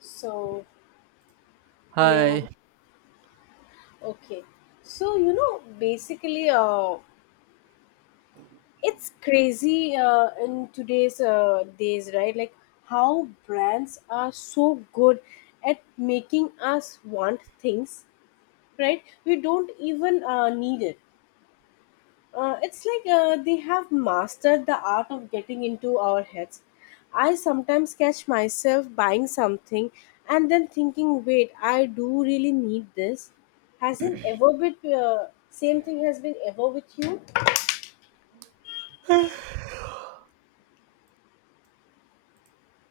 So, hello. Hi. Okay. So, basically, it's crazy in today's days, right? Like how brands are so good at making us want things, right? We don't even need it. It's like they have mastered the art of getting into our heads. I sometimes catch myself buying something and then thinking, wait, I do really need this. Hasn't ever been, Same thing has been ever with you?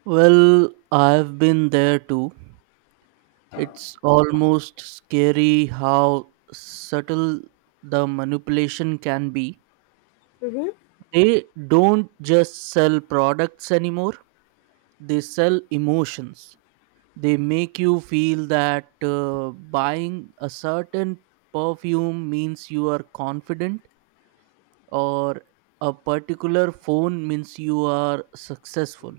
Well, I've been there too. It's almost scary how subtle the manipulation can be. Mm-hmm, They don't just sell products anymore, they sell emotions. They make you feel that buying a certain perfume means you are confident, or a particular phone means you are successful.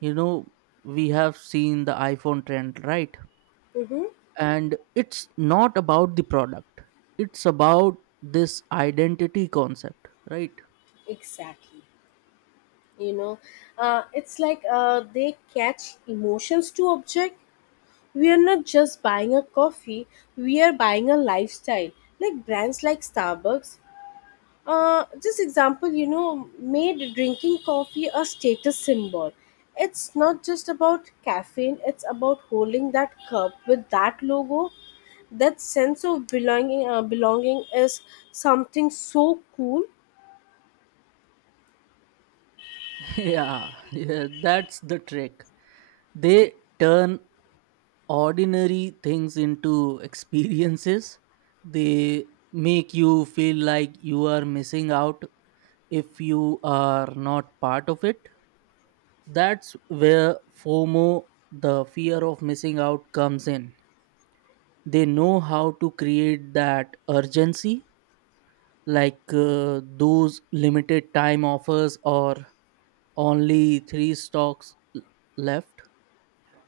You know, we have seen the iPhone trend, right? mm-hmm, And it's not about the product, it's about this identity concept, right? exactly. You know, it's like they catch emotions to object. We are not just buying a coffee, we are buying a lifestyle. Like brands like Starbucks. This example, made drinking coffee a status symbol. It's not just about caffeine, it's about holding that cup with that logo. That sense of belonging, belonging is something so cool. Yeah, yeah, that's the trick, they turn ordinary things into experiences, they make you feel like you are missing out if you are not part of it. That's where fomo, the fear of missing out, comes in. They know how to create that urgency, like those limited time offers or only three stocks l- left,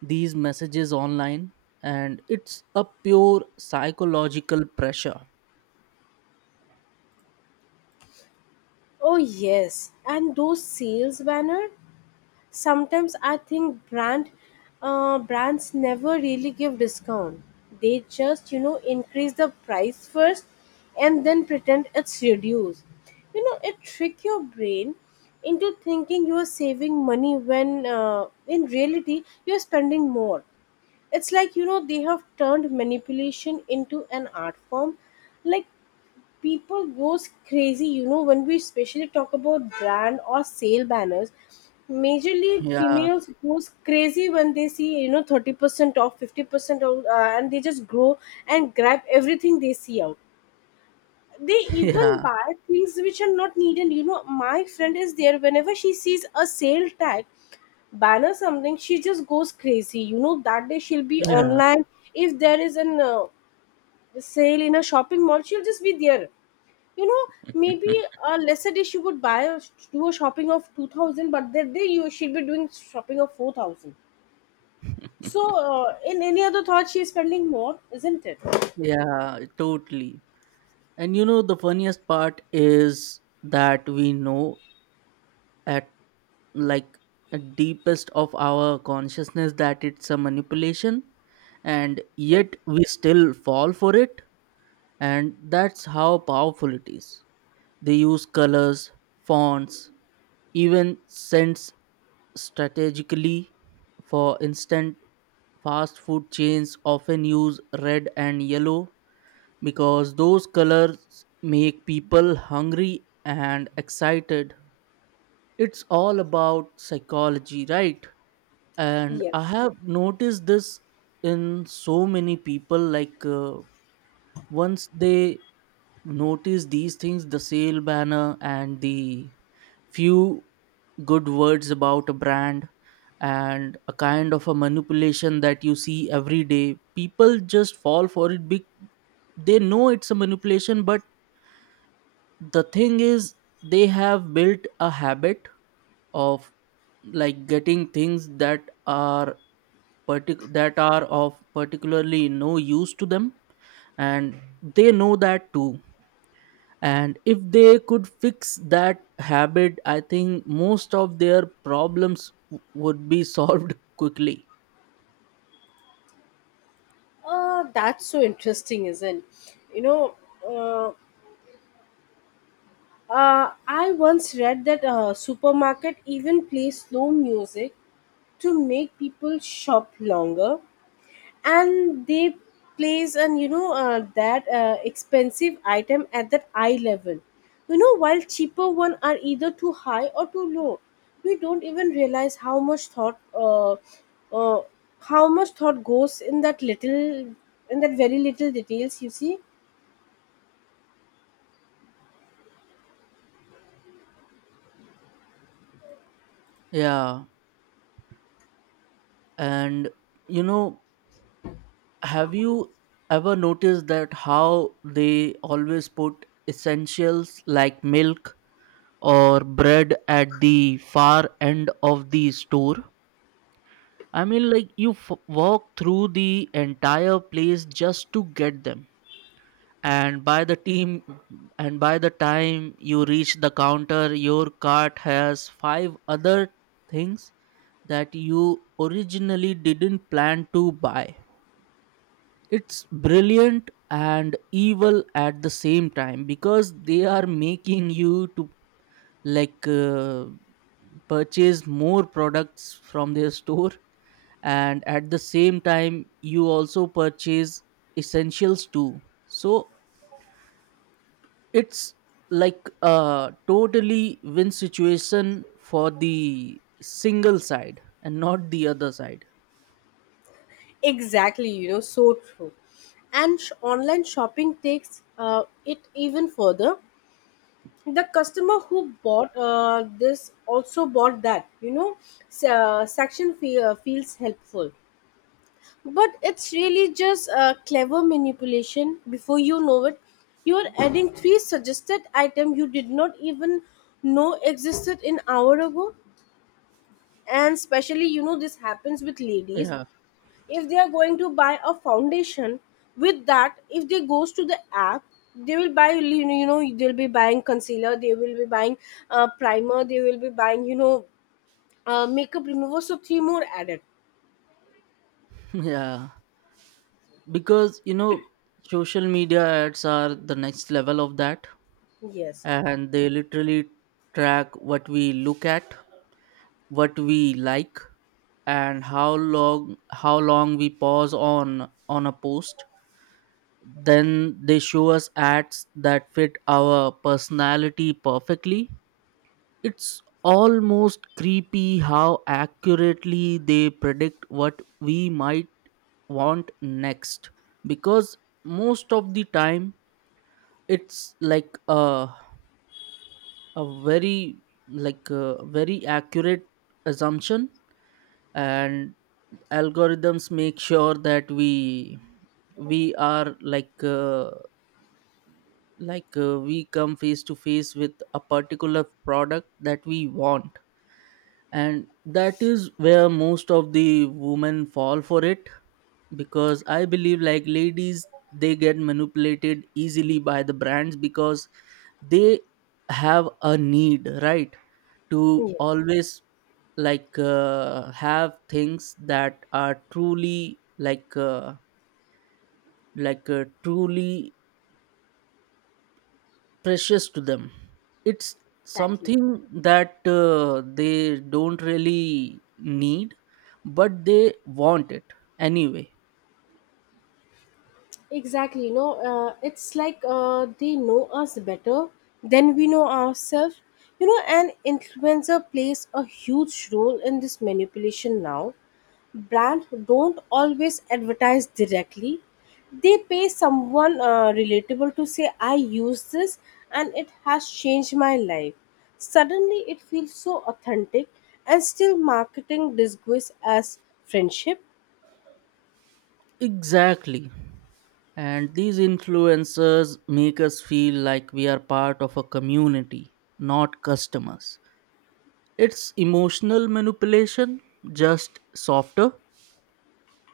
these messages online, and it's a pure psychological pressure. Oh, yes. And those sales banner. Sometimes I think brands never really give discount. They just increase the price first and then pretend it's reduced. It trick your brain into thinking you are saving money when in reality you are spending more. It's like they have turned manipulation into an art form. Like people goes crazy when we especially talk about brand or sale banners majorly Yeah. females goes crazy when they see 30% off 50% off and they just grow and grab everything they see out. They even yeah buy things which are not needed. My friend is there, whenever she sees a sale tag banner something she just goes crazy. That day she'll be yeah online. If there is an sale in a shopping mall she'll just be there, you know. Maybe a lesser day she would buy do a shopping of 2000, but that day you she'd be doing shopping of 4000. So, in any other thought she's spending more, isn't it? yeah totally. And you know the funniest part is that we know at, like, at deepest of our consciousness that it's a manipulation, and yet we still fall for it, and that's how powerful it is. They use colors, fonts, even scents strategically. For instance, fast food chains often use red and yellow because those colors make people hungry and excited. It's all about psychology, right? And I Yes, have noticed this in so many people, like once they notice these things, the sale banner and the few good words about a brand and a kind of a manipulation that you see every day, people just fall for it. They know it's a manipulation, but the thing is, they have built a habit of, like, getting things that are that are of particularly no use to them, and they know that too. And if they could fix that habit, I think most of their problems would be solved quickly. That's so interesting, isn't you know uh, I once read that supermarket even play slow music to make people shop longer, and they place and you know that expensive item at that eye level, while cheaper one are either too high or too low. We don't even realize uh, how much thought goes in that very little details you see. Yeah. And you know, have you ever noticed that how they always put essentials like milk or bread at the far end of the store? I mean, like, you walk through the entire place just to get them, and by the time you reach the counter, your cart has five other things that you originally didn't plan to buy. It's brilliant and evil at the same time, because they are making you to, like purchase more products from their store, and at the same time you also purchase essentials too. So it's like a totally win situation for the single side and not the other side. Exactly, so true. And online shopping takes it even further. The customer who bought this also bought that, feels helpful, but it's really just a clever manipulation. Before you know it, you are adding three suggested items you did not even know existed an hour ago. And especially, this happens with ladies. Yeah. If they are going to buy a foundation, with that if they goes to the app, they will buy, they'll be buying concealer, they will be buying primer, they will be buying, makeup remover. So three more added. Yeah, because you know, social media ads are the next level of that, Yes, and they literally track what we look at, what we like, and how long we pause on a post. Then they show us ads that fit our personality perfectly. It's almost creepy how accurately they predict what we might want next, because most of the time it's like a very, like a very accurate assumption. And algorithms make sure that we are like we come face to face with a particular product that we want, and that is where most of the women fall for it, because I believe, like, ladies, they get manipulated easily by the brands because they have a need, right, to yes, always, like have things that are truly like truly precious to them. It's exactly. something that they don't really need, but they want it anyway. Exactly. No, it's like they know us better than we know ourselves. You know, and influencer plays a huge role in this manipulation now. Brands don't always advertise directly. They pay someone relatable to say, I use this and it has changed my life. Suddenly, it feels so authentic, and still marketing disguise as friendship. Exactly. And these influencers make us feel like we are part of a community, not customers. It's emotional manipulation, just softer.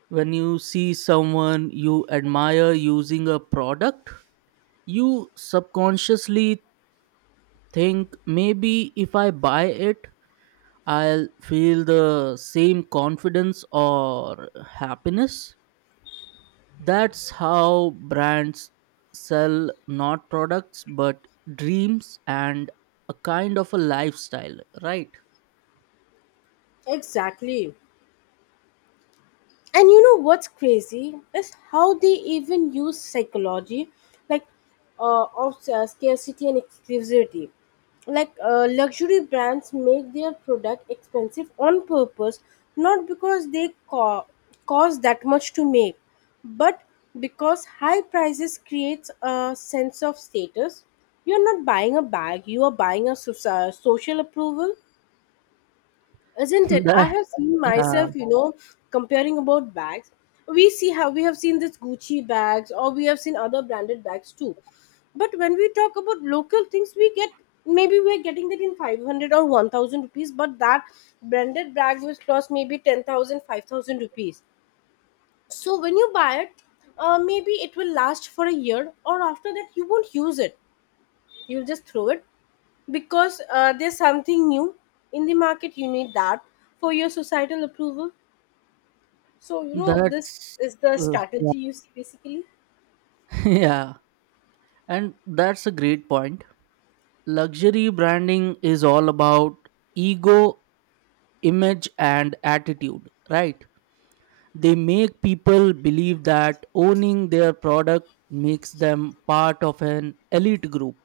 When you see someone you admire using a product, you subconsciously think, maybe if I buy it, I'll feel the same confidence or happiness. That's how brands sell, not products but dreams and a kind of a lifestyle, right? Exactly. And you know what's crazy is how they even use psychology, like of scarcity and exclusivity. Like luxury brands make their product expensive on purpose, not because they cost that much to make, but because high prices creates a sense of status. You're not buying a bag; you are buying a social approval, isn't it? I That, have seen yeah, myself, you know, comparing about bags. We have seen this Gucci bags, or we have seen other branded bags too. But when we talk about local things we get, maybe we're getting that in 500 or 1000 rupees, but that branded bag will cost maybe 10000 5000 rupees. So when you buy it, maybe it will last for a year, or after that you won't use it, you'll just throw it, because there's something new in the market, you need that for your societal approval. So, you know, this that's is the yeah. strategy you see basically. Yeah, and that's a great point. Luxury branding is all about ego, image, and attitude, right? They make people believe that owning their product makes them part of an elite group.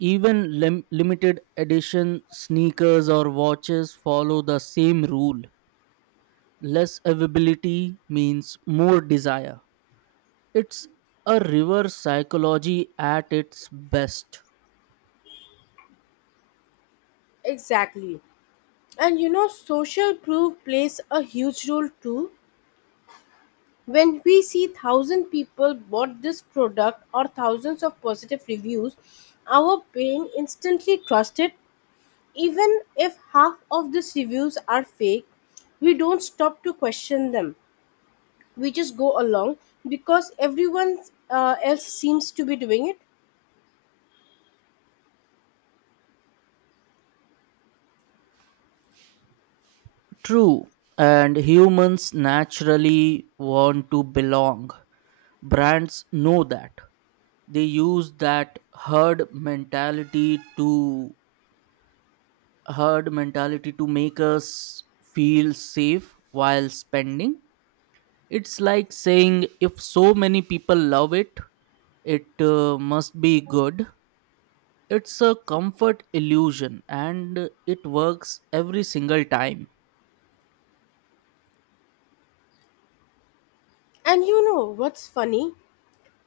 Even limited edition sneakers or watches follow the same rule. Less availability means more desire. It's a reverse psychology at its best. Exactly. And you know social proof plays a huge role too. When we see thousand people bought this product, or thousands of positive reviews, our brain instantly trusts it, even if half of these reviews are fake. We don't stop to question them, we just go along because everyone else seems to be doing it. True, and humans naturally want to belong. Brands know that. They use that herd mentality to herd mentality to make us feel safe while spending. It's like saying, if so many people love it, it must be good. It's a comfort illusion, and it works every single time. And you know what's funny?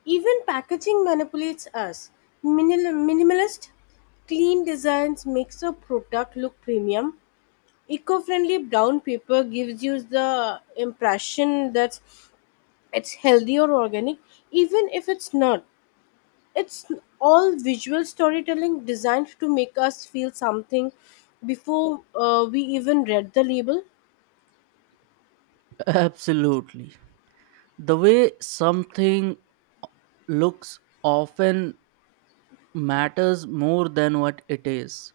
Even packaging manipulates us. Minimalist, clean designs makes a product look premium. Eco-friendly brown paper gives you the impression that it's healthy or organic, even if it's not. It's all visual storytelling designed to make us feel something before we even read the label. Absolutely, the way something looks often matters more than what it is.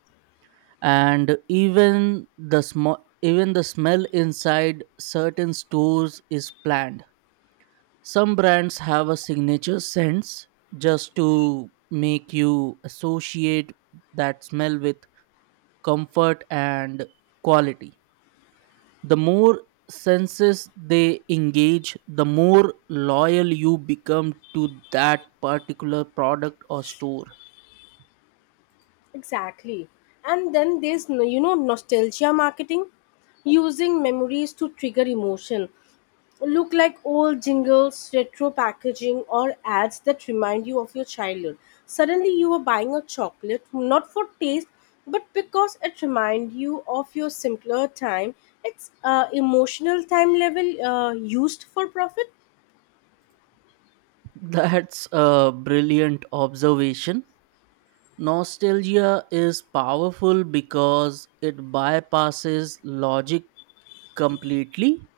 And even the smell inside certain stores is planned. Some brands have a signature sense just to make you associate that smell with comfort and quality. The more senses they engage, the more loyal you become to that particular product or store. Exactly. And then there's, nostalgia marketing, using memories to trigger emotion. Look like old jingles, retro packaging, or ads that remind you of your childhood. Suddenly, you are buying a chocolate not for taste, but because it reminds you of your simpler time. It's emotional time level used for profit. That's a brilliant observation. Nostalgia is powerful because it bypasses logic completely.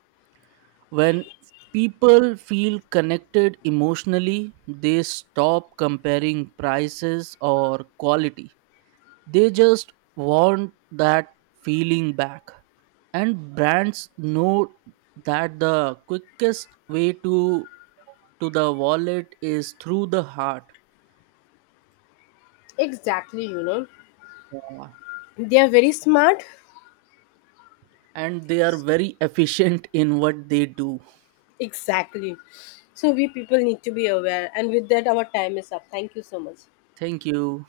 When people feel connected emotionally, they stop comparing prices or quality. They just want that feeling back. And brands know that the quickest way to the wallet is through the heart. Exactly, you know. Yeah. They are very smart. And they are very efficient in what they do. Exactly. So we people need to be aware, and with that, our time is up. Thank you so much. Thank you.